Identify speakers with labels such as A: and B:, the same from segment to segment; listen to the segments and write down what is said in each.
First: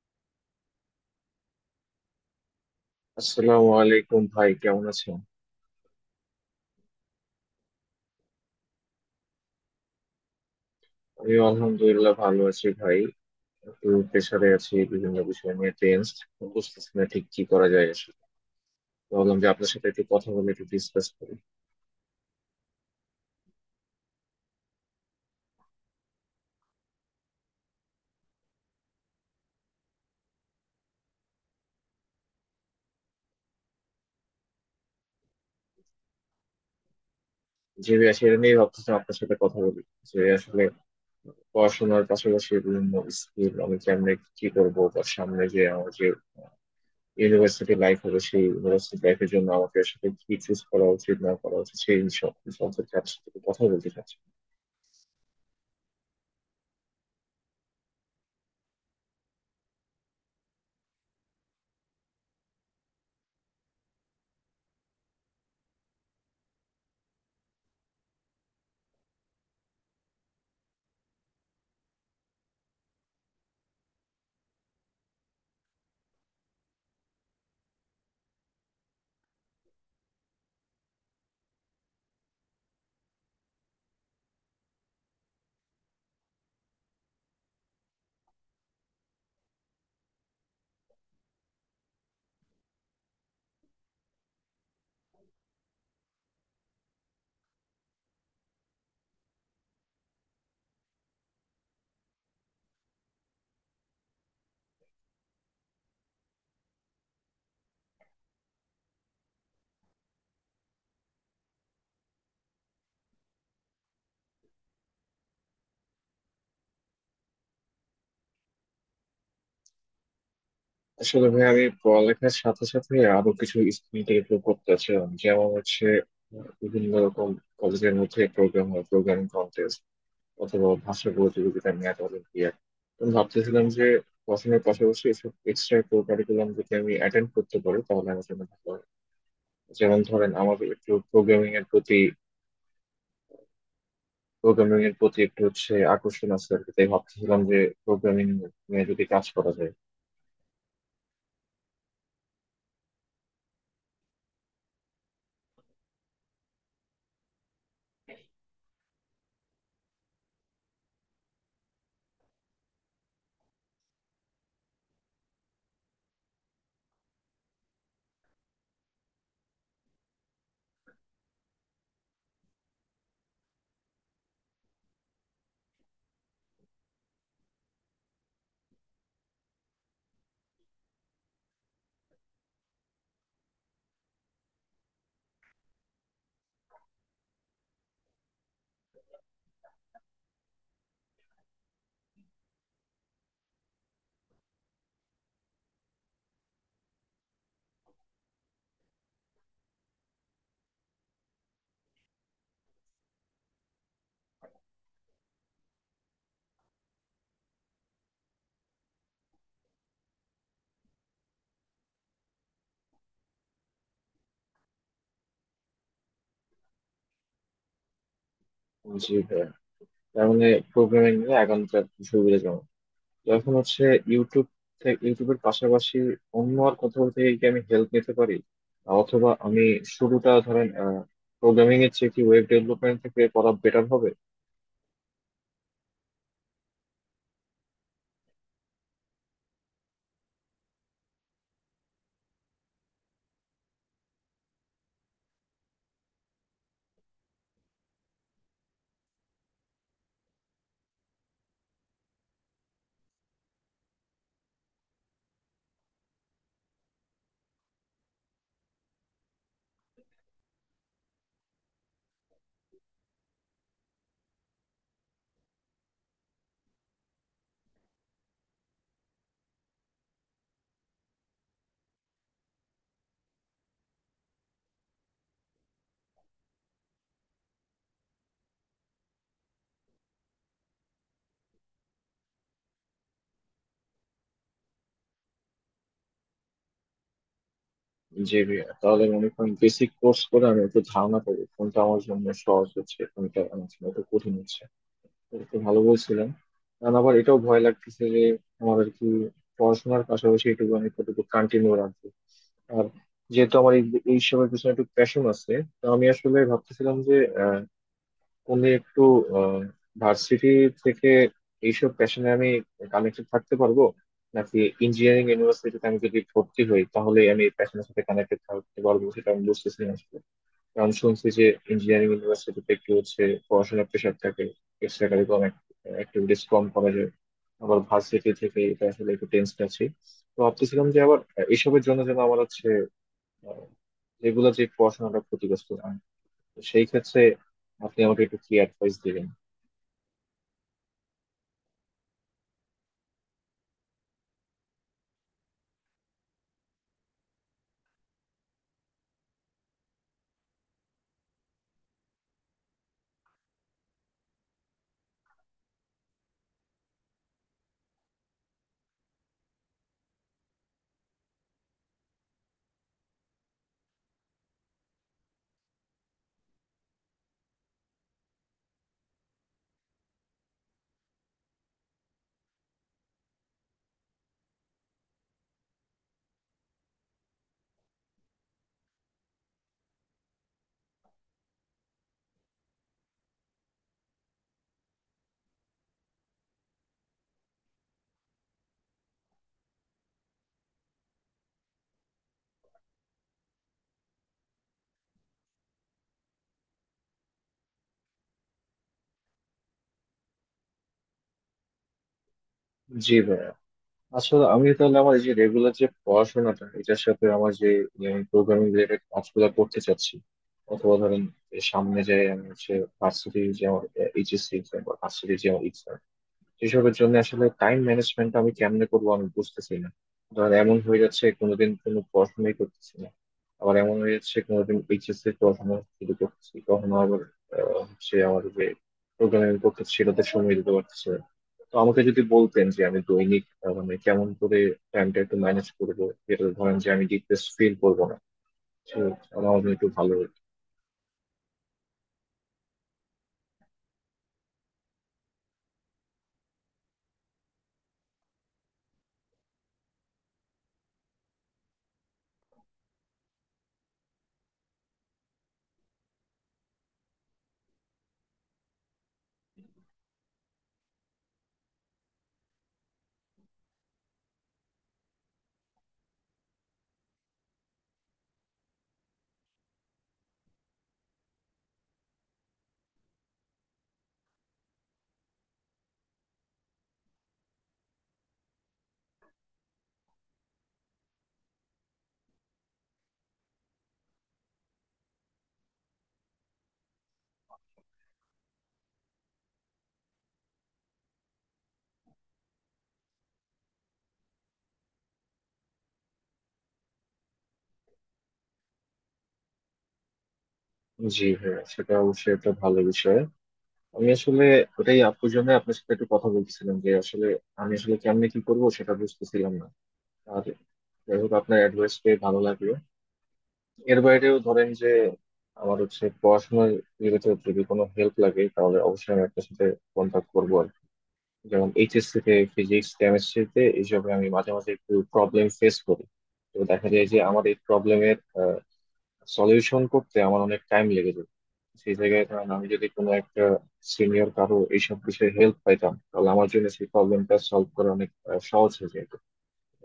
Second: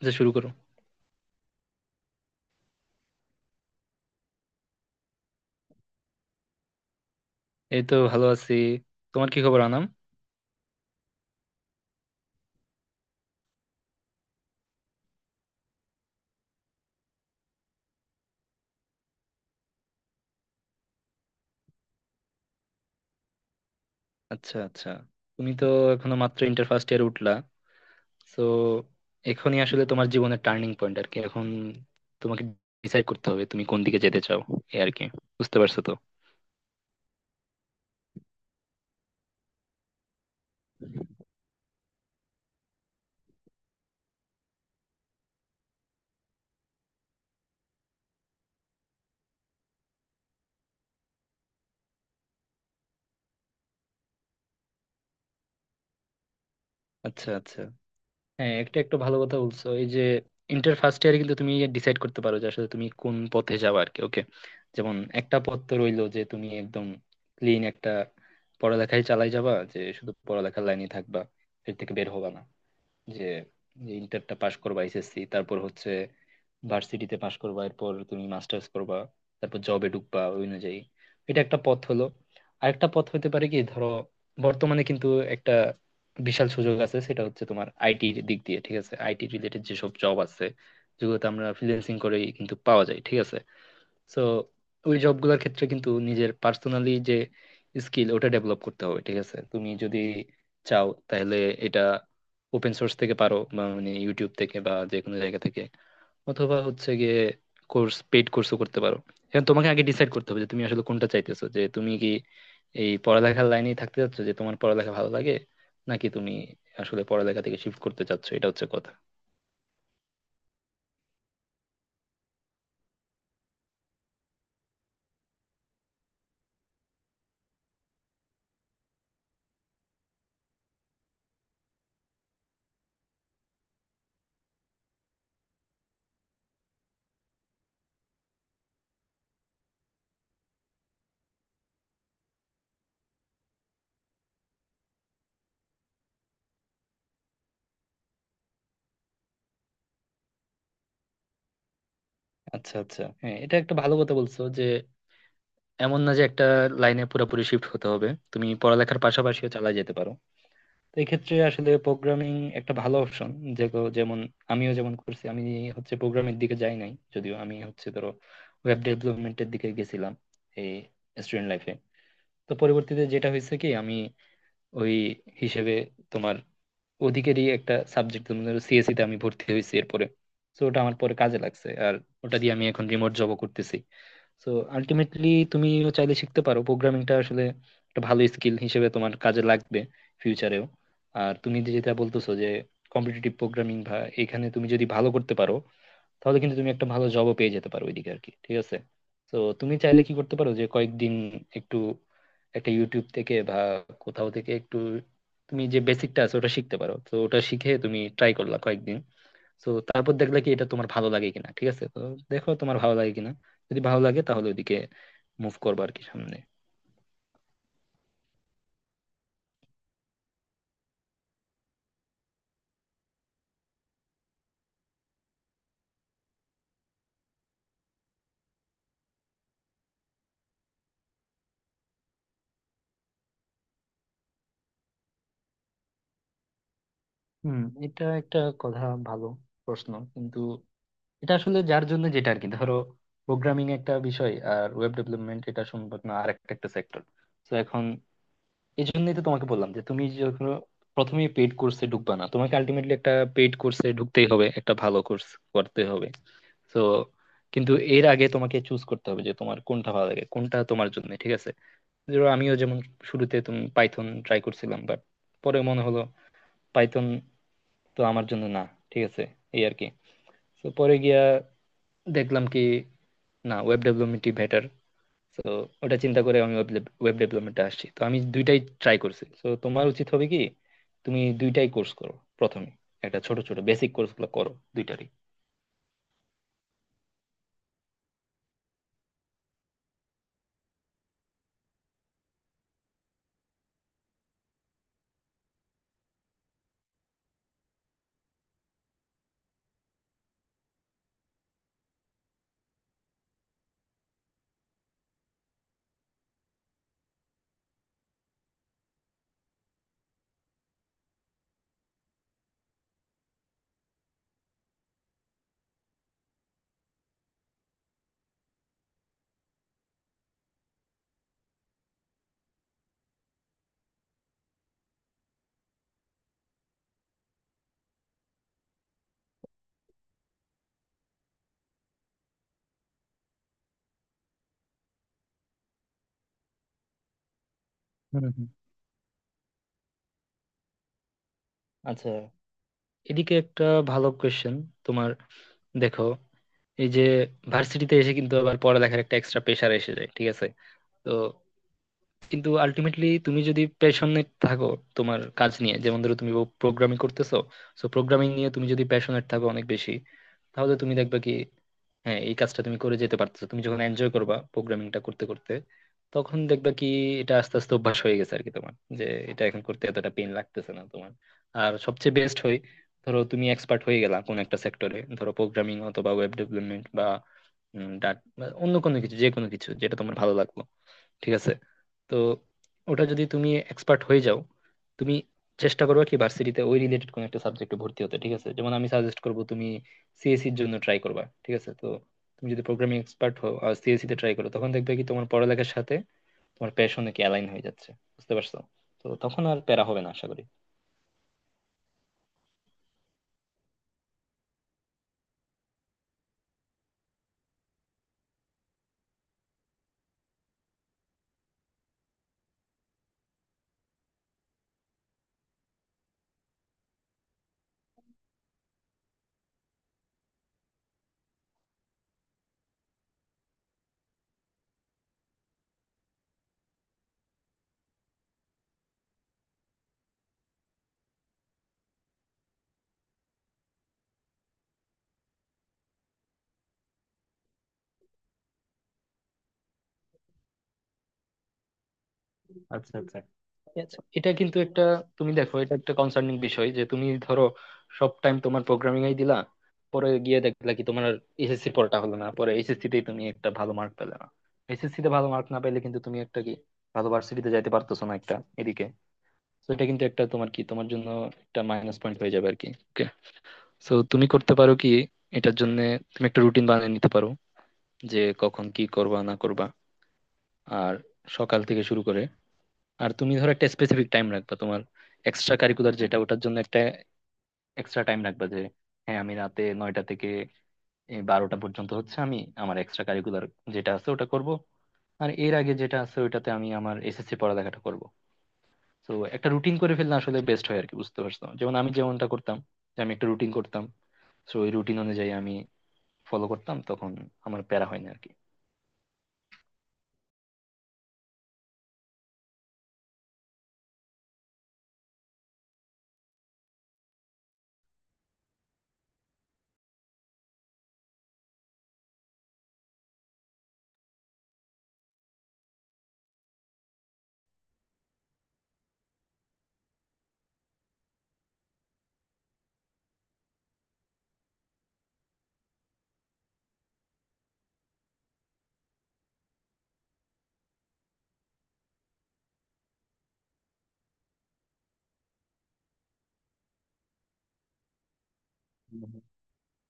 A: আচ্ছা, শুরু করো।
B: আসসালামু আলাইকুম ভাই, কেমন আছেন?
A: এই তো ভালো আছি। তোমার কি খবর আনাম?
B: আমি আলহামদুলিল্লাহ ভালো আছি ভাই। একটু প্রেশারে আছি, বিভিন্ন বিষয় নিয়ে টেনসড। বুঝতেছি না ঠিক কি করা যায় আসলে। ভাবলাম যে আপনার সাথে একটু কথা বলে একটু ডিসকাস করি।
A: আচ্ছা আচ্ছা। তুমি তো এখনো মাত্র ইন্টার ফার্স্ট ইয়ার উঠলা। তো এখনই আসলে তোমার জীবনের টার্নিং পয়েন্ট আর কি এখন। তোমাকে ডিসাইড করতে হবে তুমি কোন দিকে যেতে চাও, এই আর কি। বুঝতে পারছো তো?
B: যে বিষয় সেটা নিয়ে ভাবতেছি আপনার সাথে কথা বলি, যে আসলে পড়াশোনার পাশাপাশি বিভিন্ন স্কিল আমি কেমনে কি করবো, বা সামনে যে আমার যে ইউনিভার্সিটি লাইফ হবে সেই ইউনিভার্সিটি লাইফের জন্য আমাকে আসলে কি চুজ করা উচিত না করা উচিত সেই সব সম্পর্কে আপনার সাথে একটু কথা বলতে চাচ্ছি।
A: আচ্ছা আচ্ছা, হ্যাঁ একটা একটু ভালো কথা বলছো। এই যে ইন্টার ফার্স্ট ইয়ারে কিন্তু তুমি ডিসাইড করতে পারো যে আসলে তুমি কোন পথে যাবে আর কি। ওকে। যেমন একটা পথ তো রইলো যে তুমি একদম ক্লিন একটা পড়ালেখায় চালাই যাবা, যে শুধু পড়ালেখার লাইনে থাকবা, এর থেকে বের হবা না। যে যে ইন্টারটা পাশ করবা, এসএসসি, তারপর হচ্ছে ভার্সিটিতে পাশ করবা, এরপর তুমি মাস্টার্স করবা, তারপর জবে ঢুকবা ওই অনুযায়ী। এটা একটা পথ হলো। আরেকটা পথ হতে পারে কি, ধরো বর্তমানে কিন্তু একটা বিশাল সুযোগ আছে, সেটা হচ্ছে তোমার আইটি দিক দিয়ে। ঠিক আছে। আইটি রিলেটেড যেসব জব আছে, যেগুলোতে আমরা ফ্রিল্যান্সিং করেই কিন্তু পাওয়া যায়। ঠিক আছে। সো ওই জবগুলোর ক্ষেত্রে কিন্তু নিজের পার্সোনালি যে স্কিল, ওটা ডেভেলপ করতে হবে। ঠিক আছে। তুমি যদি চাও তাহলে এটা ওপেন সোর্স থেকে পারো, বা মানে ইউটিউব থেকে বা যে কোনো জায়গা থেকে, অথবা হচ্ছে গিয়ে কোর্স, পেইড কোর্সও করতে পারো। এখন তোমাকে আগে ডিসাইড করতে হবে যে তুমি আসলে কোনটা চাইতেছো, যে তুমি কি এই পড়ালেখার লাইনেই থাকতে চাচ্ছ, যে তোমার পড়ালেখা ভালো লাগে, নাকি তুমি আসলে পড়ালেখা থেকে শিফট করতে চাচ্ছ। এটা হচ্ছে কথা।
B: আসলে ভাই, আমি পড়ালেখার সাথে সাথে আরো কিছু স্কিল ডেভেলপ করতে চাচ্ছিলাম, যেমন হচ্ছে বিভিন্ন রকম কলেজের মধ্যে প্রোগ্রাম হয়, প্রোগ্রামিং কন্টেস্ট অথবা ভাষা প্রতিযোগিতা, ম্যাথ অলিম্পিয়াড। তো ভাবতেছিলাম যে পড়াশোনার পাশাপাশি এসব এক্সট্রা কো কারিকুলাম যদি আমি অ্যাটেন্ড করতে পারি তাহলে আমার জন্য ভালো হয়। যেমন ধরেন আমার একটু প্রোগ্রামিং এর প্রতি একটু হচ্ছে আকর্ষণ আছে আর কি। তাই ভাবতেছিলাম যে প্রোগ্রামিং নিয়ে যদি কাজ করা যায়।
A: আচ্ছা আচ্ছা, হ্যাঁ এটা একটা ভালো কথা বলছো যে এমন না যে একটা লাইনে পুরোপুরি শিফট হতে হবে, তুমি পড়ালেখার পাশাপাশিও চালা যেতে পারো। তো এই ক্ষেত্রে আসলে প্রোগ্রামিং একটা ভালো অপশন। যেগুলো যেমন আমিও যেমন করছি, আমি হচ্ছে প্রোগ্রামের দিকে যাই নাই যদিও, আমি হচ্ছে ধরো ওয়েব ডেভেলপমেন্টের দিকে গেছিলাম এই স্টুডেন্ট লাইফে। তো পরবর্তীতে যেটা হয়েছে কি, আমি ওই হিসেবে তোমার ওদিকেরই একটা সাবজেক্ট, তুমি ধরো সিএসসি তে আমি ভর্তি হয়েছি এরপরে। তো ওটা আমার পরে কাজে লাগছে। আর ওটা দিয়ে আমি এখন রিমোট জবও করতেছি। তো আলটিমেটলি তুমিও চাইলে শিখতে পারো প্রোগ্রামিংটা। আসলে একটা ভালো স্কিল হিসেবে তোমার কাজে লাগবে ফিউচারেও। আর তুমি যে যেটা বলতেছো যে কম্পিটিটিভ প্রোগ্রামিং বা, এখানে তুমি যদি ভালো করতে পারো তাহলে কিন্তু তুমি একটা ভালো জবও পেয়ে যেতে পারো ওইদিকে আর কি। ঠিক আছে। তো তুমি চাইলে কি করতে পারো যে কয়েকদিন একটু, একটা ইউটিউব থেকে বা কোথাও থেকে একটু, তুমি যে বেসিকটা আছে ওটা শিখতে পারো। তো ওটা শিখে তুমি ট্রাই করলা কয়েকদিন, তো তারপর দেখলে কি এটা তোমার ভালো লাগে কিনা। ঠিক আছে। তো দেখো তোমার ভালো লাগে কিনা, যদি ভালো লাগে তাহলে ওইদিকে মুভ করবো আর কি সামনে।
B: জি ভাই। তার মানে প্রোগ্রামিং নিয়ে এখনকার সুবিধাজনক, যখন হচ্ছে ইউটিউব থেকে, ইউটিউবের পাশাপাশি অন্য আর কোথাও থেকে কি আমি হেল্প নিতে পারি? অথবা আমি শুরুটা ধরেন প্রোগ্রামিং এর চেয়ে কি ওয়েব ডেভেলপমেন্ট থেকে করা বেটার হবে?
A: হুম। এটা একটা কথা, ভালো প্রশ্ন কিন্তু। এটা আসলে যার জন্য যেটা আর কি, ধরো প্রোগ্রামিং একটা বিষয় আর ওয়েব ডেভেলপমেন্ট, এটা সম্ভব না, আর একটা একটা সেক্টর। তো এখন এই জন্যই তো তোমাকে বললাম যে তুমি যখন প্রথমে পেড কোর্সে ঢুকবা না, তোমাকে আলটিমেটলি একটা পেড কোর্সে ঢুকতেই হবে, একটা ভালো কোর্স করতে হবে। তো কিন্তু এর আগে তোমাকে চুজ করতে হবে যে তোমার কোনটা ভালো লাগে, কোনটা তোমার জন্য ঠিক আছে। ধরো আমিও যেমন শুরুতে তুমি পাইথন ট্রাই করছিলাম, বাট পরে মনে হলো পাইথন তো আমার জন্য না। ঠিক আছে। এই আর কি। তো পরে গিয়া দেখলাম কি না, ওয়েব ডেভেলপমেন্টই বেটার। তো ওটা চিন্তা করে আমি ওয়েব ডেভেলপমেন্টে আসছি। তো আমি দুইটাই ট্রাই করছি। তো তোমার উচিত হবে কি, তুমি দুইটাই কোর্স করো। প্রথমে একটা ছোট ছোট বেসিক কোর্সগুলো করো দুইটারই।
B: যে তাহলে মনে করেন বেসিক কোর্স করে আমি একটু ধারণা পাবো কোনটা আমার জন্য সহজ হচ্ছে কোনটা আমার জন্য একটু কঠিন হচ্ছে। এটা তো ভালো বলছিলেন। আর আবার এটাও ভয় লাগতেছে যে আমার আর কি পড়াশোনার পাশাপাশি এটুকু আমি কতটুকু কন্টিনিউ রাখবো। আর যেহেতু আমার এই এইসবের পিছনে একটু প্যাশন আছে, তো আমি আসলে ভাবতেছিলাম যে উনি একটু ভার্সিটি থেকে এইসব প্যাশনে আমি কানেক্টেড থাকতে পারবো, নাকি ইঞ্জিনিয়ারিং ইউনিভার্সিটিতে আমি যদি ভর্তি হই তাহলে আমি এই প্যাশনের সাথে কানেক্টেড থাকতে পারবো সেটা আমি বুঝতেছি না আসলে। কারণ শুনছি যে ইঞ্জিনিয়ারিং ইউনিভার্সিটিতে একটু হচ্ছে পড়াশোনার প্রেশার থাকে, এক্সট্রা কারিকুলাম অ্যাক্টিভিটিস কম করা যায়। আবার ভার্সিটি থেকে এটা আসলে একটু টেন্সড আছি। তো ভাবতেছিলাম যে আবার এসবের জন্য যেন আমার হচ্ছে আহ, এগুলো যে পড়াশোনাটা ক্ষতিগ্রস্ত না হয়। তো সেই ক্ষেত্রে আপনি আমাকে
A: হুম
B: একটু
A: হুম।
B: কি অ্যাডভাইস দিবেন?
A: আচ্ছা, এদিকে একটা ভালো কোয়েশ্চেন তোমার। দেখো এই যে ভার্সিটিতে এসে কিন্তু আবার পড়ালেখার একটা এক্সট্রা প্রেশার এসে যায়। ঠিক আছে। তো কিন্তু আলটিমেটলি তুমি যদি প্যাশনেট থাকো তোমার কাজ নিয়ে, যেমন ধরো তুমি প্রোগ্রামিং করতেছো, সো প্রোগ্রামিং নিয়ে তুমি যদি প্যাশনেট থাকো অনেক বেশি, তাহলে তুমি দেখবে কি হ্যাঁ এই কাজটা তুমি করে যেতে পারতেছো। তুমি যখন এনজয় করবা প্রোগ্রামিংটা করতে করতে, তখন দেখবা কি এটা আস্তে আস্তে অভ্যাস হয়ে গেছে আর কি তোমার, যে এটা এখন করতে এতটা পেন লাগতেছে না তোমার। আর সবচেয়ে বেস্ট হয়, ধরো তুমি এক্সপার্ট হয়ে গেলা কোন একটা সেক্টরে, ধরো প্রোগ্রামিং অথবা ওয়েব ডেভেলপমেন্ট বা ডাট, অন্য কোনো কিছু, যে কোনো কিছু যেটা তোমার ভালো লাগলো। ঠিক আছে। তো ওটা যদি তুমি এক্সপার্ট হয়ে যাও, তুমি চেষ্টা করবে কি ভার্সিটিতে ওই রিলেটেড কোনো একটা সাবজেক্টে ভর্তি হতে। ঠিক আছে। যেমন আমি সাজেস্ট করবো তুমি সিএসসির জন্য ট্রাই করবা। ঠিক আছে। তো তুমি যদি প্রোগ্রামিং এক্সপার্ট হও আর সিএসসি তে ট্রাই করো, তখন দেখবে কি তোমার পড়ালেখার সাথে তোমার প্যাশনে কি অ্যালাইন হয়ে যাচ্ছে। বুঝতে পারছো। তো তখন আর প্যারা হবে না আশা করি।
B: জি ভাইয়া। আসলে আমি তাহলে আমার এই যে রেগুলার যে পড়াশোনাটা এটার সাথে আমার যে প্রোগ্রামিং রিলেটেড কাজগুলো করতে চাচ্ছি, অথবা ধরেন এই সামনে যে আমি হচ্ছে ভার্সিটি যে আমার এইচএসসি এক্সাম বা ভার্সিটি যে আমার exam, এসবের জন্য আসলে টাইম ম্যানেজমেন্ট আমি কেমনে করবো আমি বুঝতেছি না। ধর এমন হয়ে যাচ্ছে কোনোদিন কোনো পড়াশোনাই করতেছি না, আবার এমন হয়ে যাচ্ছে কোনোদিন এইচএসসি পড়াশোনা শুরু করতেছি, কখনো আবার হচ্ছে আমার যে প্রোগ্রামিং করতেছি সেটাতে সময় দিতে পারতেছে না। তো আমাকে যদি বলতেন যে আমি দৈনিক মানে কেমন করে টাইমটা একটু ম্যানেজ করবো, যেটা ধরেন যে আমি ডিপ্রেস ফিল করবো না, সে আমার জন্য একটু ভালো হতো।
A: আচ্ছা আচ্ছা ঠিক আছে। এটা কিন্তু একটা, তুমি দেখো এটা একটা কনসার্নিং বিষয় যে তুমি ধরো সব টাইম তোমার প্রোগ্রামিং এই দিলা, পরে গিয়ে দেখলা কি তোমার এসএসসি পড়াটা হলো না, পরে এসএসসি তে তুমি একটা ভালো মার্ক পেলে না। এসএসসি তে ভালো মার্ক না পেলে কিন্তু তুমি একটা কি ভালো ভার্সিটিতে যাইতে পারতেছো না একটা এদিকে। তো এটা কিন্তু একটা তোমার কি তোমার জন্য একটা মাইনাস পয়েন্ট হয়ে যাবে আর কি। ওকে। সো তুমি করতে পারো কি এটার জন্য তুমি একটা রুটিন বানিয়ে নিতে পারো, যে কখন কি করবা না করবা। আর সকাল থেকে শুরু করে, আর তুমি ধরো একটা স্পেসিফিক টাইম রাখবা তোমার এক্সট্রা কারিকুলার যেটা, ওটার জন্য একটা এক্সট্রা টাইম রাখবা, যে হ্যাঁ আমি রাতে 9টা থেকে এই 12টা পর্যন্ত হচ্ছে আমি আমার এক্সট্রা কারিকুলার যেটা আছে ওটা করব। আর এর আগে যেটা আছে ওইটাতে আমি আমার এসএসসি পড়ালেখাটা করব। তো একটা রুটিন করে ফেললে আসলে বেস্ট হয় আর কি। বুঝতে পারছো। যেমন আমি যেমনটা করতাম, যে আমি একটা রুটিন করতাম, তো ওই রুটিন অনুযায়ী আমি ফলো করতাম, তখন আমার প্যারা হয় না আর কি।
B: জি হ্যাঁ, সেটা অবশ্যই একটা ভালো বিষয়। আমি আসলে ওটাই আপুর জন্য আপনার সাথে একটু কথা বলতেছিলাম যে আসলে আমি আসলে কেমনে কি করব সেটা বুঝতেছিলাম না। আর যাই হোক, আপনার অ্যাডভাইস পেয়ে ভালো লাগলো। এর বাইরেও ধরেন যে আমার হচ্ছে পড়াশোনার রিলেটেড যদি কোনো হেল্প লাগে তাহলে অবশ্যই আমি আপনার সাথে কন্ট্যাক্ট করবো আর কি। যেমন এইচএসসি তে ফিজিক্স কেমিস্ট্রিতে এইসবে আমি মাঝে মাঝে একটু প্রবলেম ফেস করি। তো দেখা যায় যে আমার এই প্রবলেমের সলিউশন করতে আমার অনেক টাইম লেগে যেত। সেই জায়গায় ধরেন আমি যদি কোনো একটা সিনিয়র কারো এইসব বিষয়ে হেল্প পাইতাম তাহলে আমার জন্য সেই প্রবলেমটা সলভ করা অনেক সহজ হয়ে
A: হুম।
B: যেত।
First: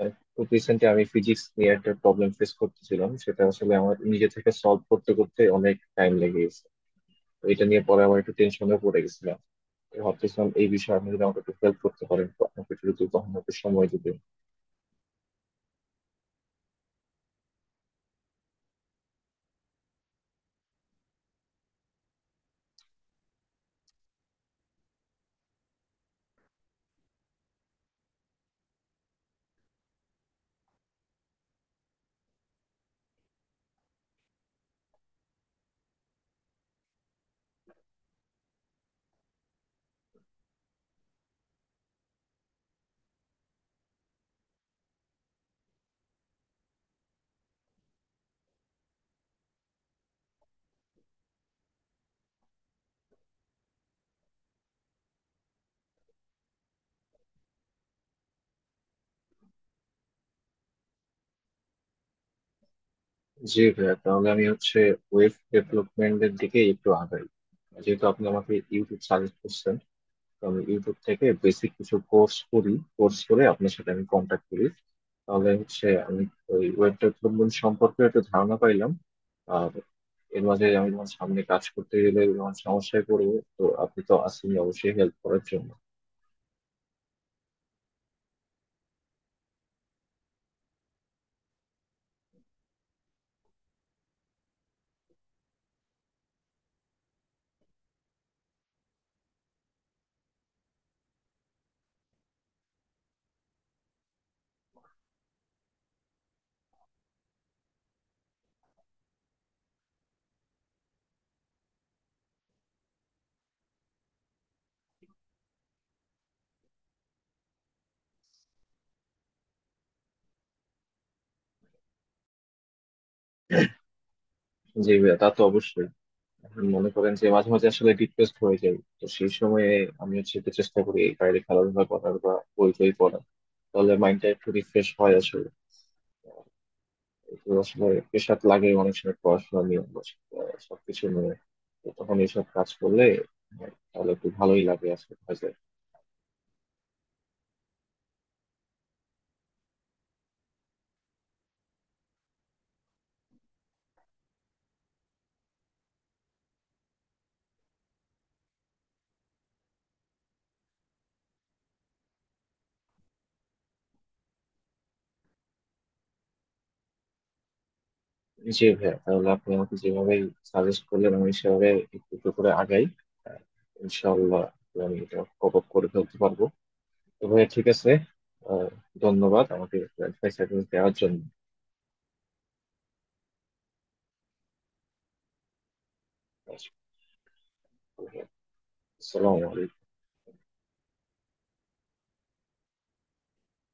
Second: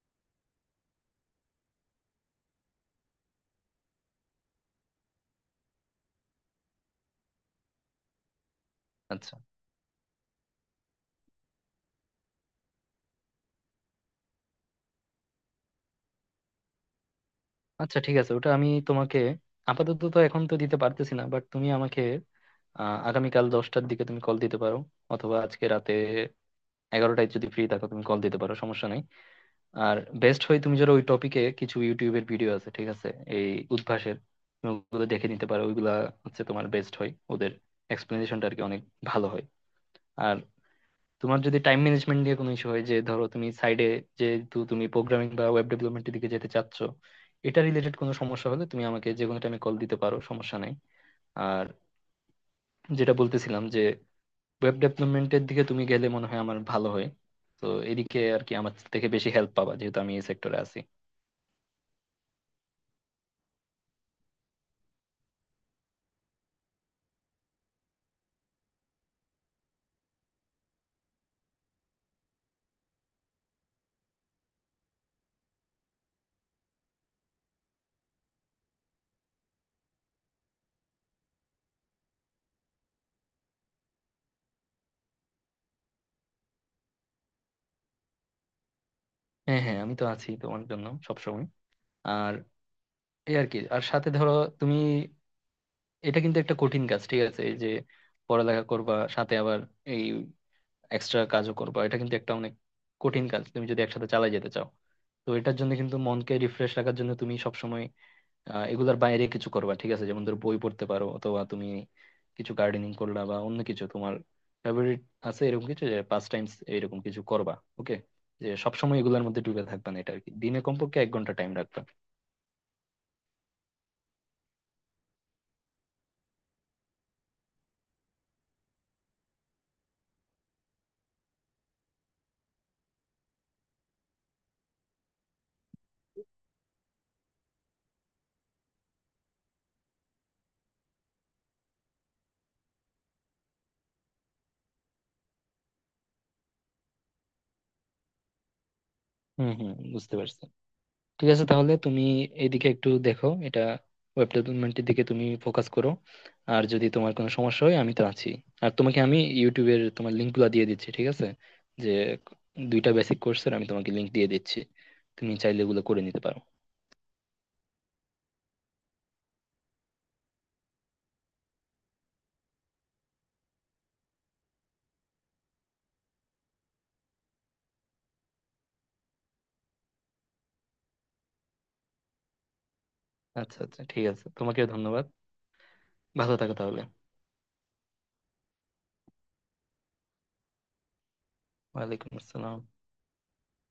B: খুব রিসেন্টলি আমি ফিজিক্স নিয়ে একটা প্রবলেম ফেস করতেছিলাম, সেটা আসলে আমার নিজে থেকে সলভ করতে করতে অনেক টাইম লেগে গেছে। তো এটা নিয়ে পরে আমার একটু টেনশনে পড়ে
A: আচ্ছা
B: গেছিলাম। তো ভাবতেছিলাম এই বিষয়ে আপনি যদি আমাকে একটু হেল্প করতে পারেন, তো আমাকে একটু যদি কখনো একটু সময় দিতে।
A: আচ্ছা ঠিক আছে, ওটা আমি তোমাকে আপাতত তো এখন তো দিতে পারতেছি না, বাট তুমি আমাকে আগামীকাল 10টার দিকে তুমি কল দিতে পারো, অথবা আজকে রাতে 11টায় যদি ফ্রি থাকো তুমি কল দিতে পারো, সমস্যা নাই। আর বেস্ট হয় তুমি যারা ওই টপিকে কিছু ইউটিউবের ভিডিও আছে। ঠিক আছে। এই উদ্ভাসের, তুমি ওগুলো দেখে নিতে পারো। ওইগুলা হচ্ছে তোমার বেস্ট হয়, ওদের এক্সপ্লেনেশনটা আর কি অনেক ভালো হয়। তোমার যদি টাইম ম্যানেজমেন্ট নিয়ে কোনো ইস্যু হয়, যে ধরো তুমি সাইডে, যেহেতু তুমি প্রোগ্রামিং বা ওয়েব ডেভেলপমেন্টের দিকে যেতে চাচ্ছ, এটা রিলেটেড কোনো সমস্যা হলে তুমি আমাকে যে কোনো টাইমে কল দিতে পারো, সমস্যা নাই। আর যেটা বলতেছিলাম যে ওয়েব ডেভেলপমেন্টের দিকে তুমি গেলে মনে হয় আমার ভালো হয়। তো এদিকে আর কি আমার থেকে বেশি হেল্প পাবা, যেহেতু আমি এই সেক্টরে আছি।
B: জি ভাইয়া, তাহলে আমি হচ্ছে ওয়েব ডেভেলপমেন্টের দিকে একটু আগাই। যেহেতু আপনি আমাকে ইউটিউব সাজেস্ট করছেন, তো আমি ইউটিউব থেকে বেসিক কিছু কোর্স করি, কোর্স করে আপনার সাথে আমি কন্ট্যাক্ট করি। তাহলে হচ্ছে আমি ওই ওয়েব ডেভেলপমেন্ট সম্পর্কে একটা ধারণা পাইলাম। আর এর মাঝে আমি যখন সামনে কাজ করতে গেলে যখন সমস্যায় পড়বো, তো আপনি তো আছেন অবশ্যই হেল্প করার জন্য।
A: হ্যাঁ হ্যাঁ, আমি তো আছি তোমার জন্য সবসময়। আর এই আর কি, আর সাথে ধরো তুমি, এটা কিন্তু একটা কঠিন কাজ। ঠিক আছে। এই যে পড়ালেখা করবা সাথে আবার এই এক্সট্রা কাজও করবা, এটা কিন্তু একটা অনেক কঠিন কাজ তুমি যদি একসাথে চালিয়ে যেতে চাও। তো এটার জন্য কিন্তু মনকে রিফ্রেশ রাখার জন্য তুমি সবসময় এগুলার বাইরে কিছু করবা। ঠিক আছে। যেমন ধরো বই পড়তে পারো, অথবা তুমি কিছু গার্ডেনিং করলা বা অন্য কিছু তোমার ফেভারিট আছে এরকম কিছু, যে 5 টাইমস এরকম কিছু করবা। ওকে। যে সবসময় এগুলোর মধ্যে ডুবে থাকবা না, এটা আর কি দিনে কমপক্ষে 1 ঘন্টা টাইম রাখবা।
B: জি ভাইয়া, তা তো অবশ্যই। এখন মনে করেন যে মাঝে মাঝে আসলে ডিপ্রেসড হয়ে যাই, তো সেই সময়ে আমি হচ্ছে একটু চেষ্টা করি এই বাইরে খেলাধুলা করার বা বই টই পড়ার, তাহলে মাইন্ডটা একটু রিফ্রেশ হয় আসলে। আহ, একটু আসলে প্রেশার লাগে অনেক সময় পড়াশোনা নিয়ে বা সবকিছু নিয়ে। তো তখন এইসব কাজ করলে আহ, তাহলে একটু ভালোই লাগে আসলে কাজে।
A: হম হম, বুঝতে পারছি। ঠিক আছে তাহলে তুমি এইদিকে একটু দেখো, এটা ওয়েব ডেভেলপমেন্টের দিকে তুমি ফোকাস করো। আর যদি তোমার কোনো সমস্যা হয় আমি তো আছি। আর তোমাকে আমি ইউটিউবের তোমার লিঙ্কগুলো দিয়ে দিচ্ছি। ঠিক আছে। যে দুইটা বেসিক কোর্সের আমি তোমাকে লিঙ্ক দিয়ে দিচ্ছি, তুমি চাইলে এগুলো করে নিতে পারো।
B: জি ভাইয়া, তাহলে আপনি আমাকে যেভাবে সাজেস্ট করলেন আমি সেভাবে একটু একটু করে আগাই। আহ, ইনশাআল্লাহ আমি এটা কপ আপ করে ফেলতে পারবো। তো ভাইয়া ঠিক আছে, আহ, ধন্যবাদ আমাকে অ্যাডভাইস দেওয়ার জন্য।
A: আচ্ছা আচ্ছা ঠিক আছে, তোমাকেও ধন্যবাদ। ভালো থাকো তাহলে।
B: আসসালামু আলাইকুম।
A: ওয়ালাইকুম আসসালাম।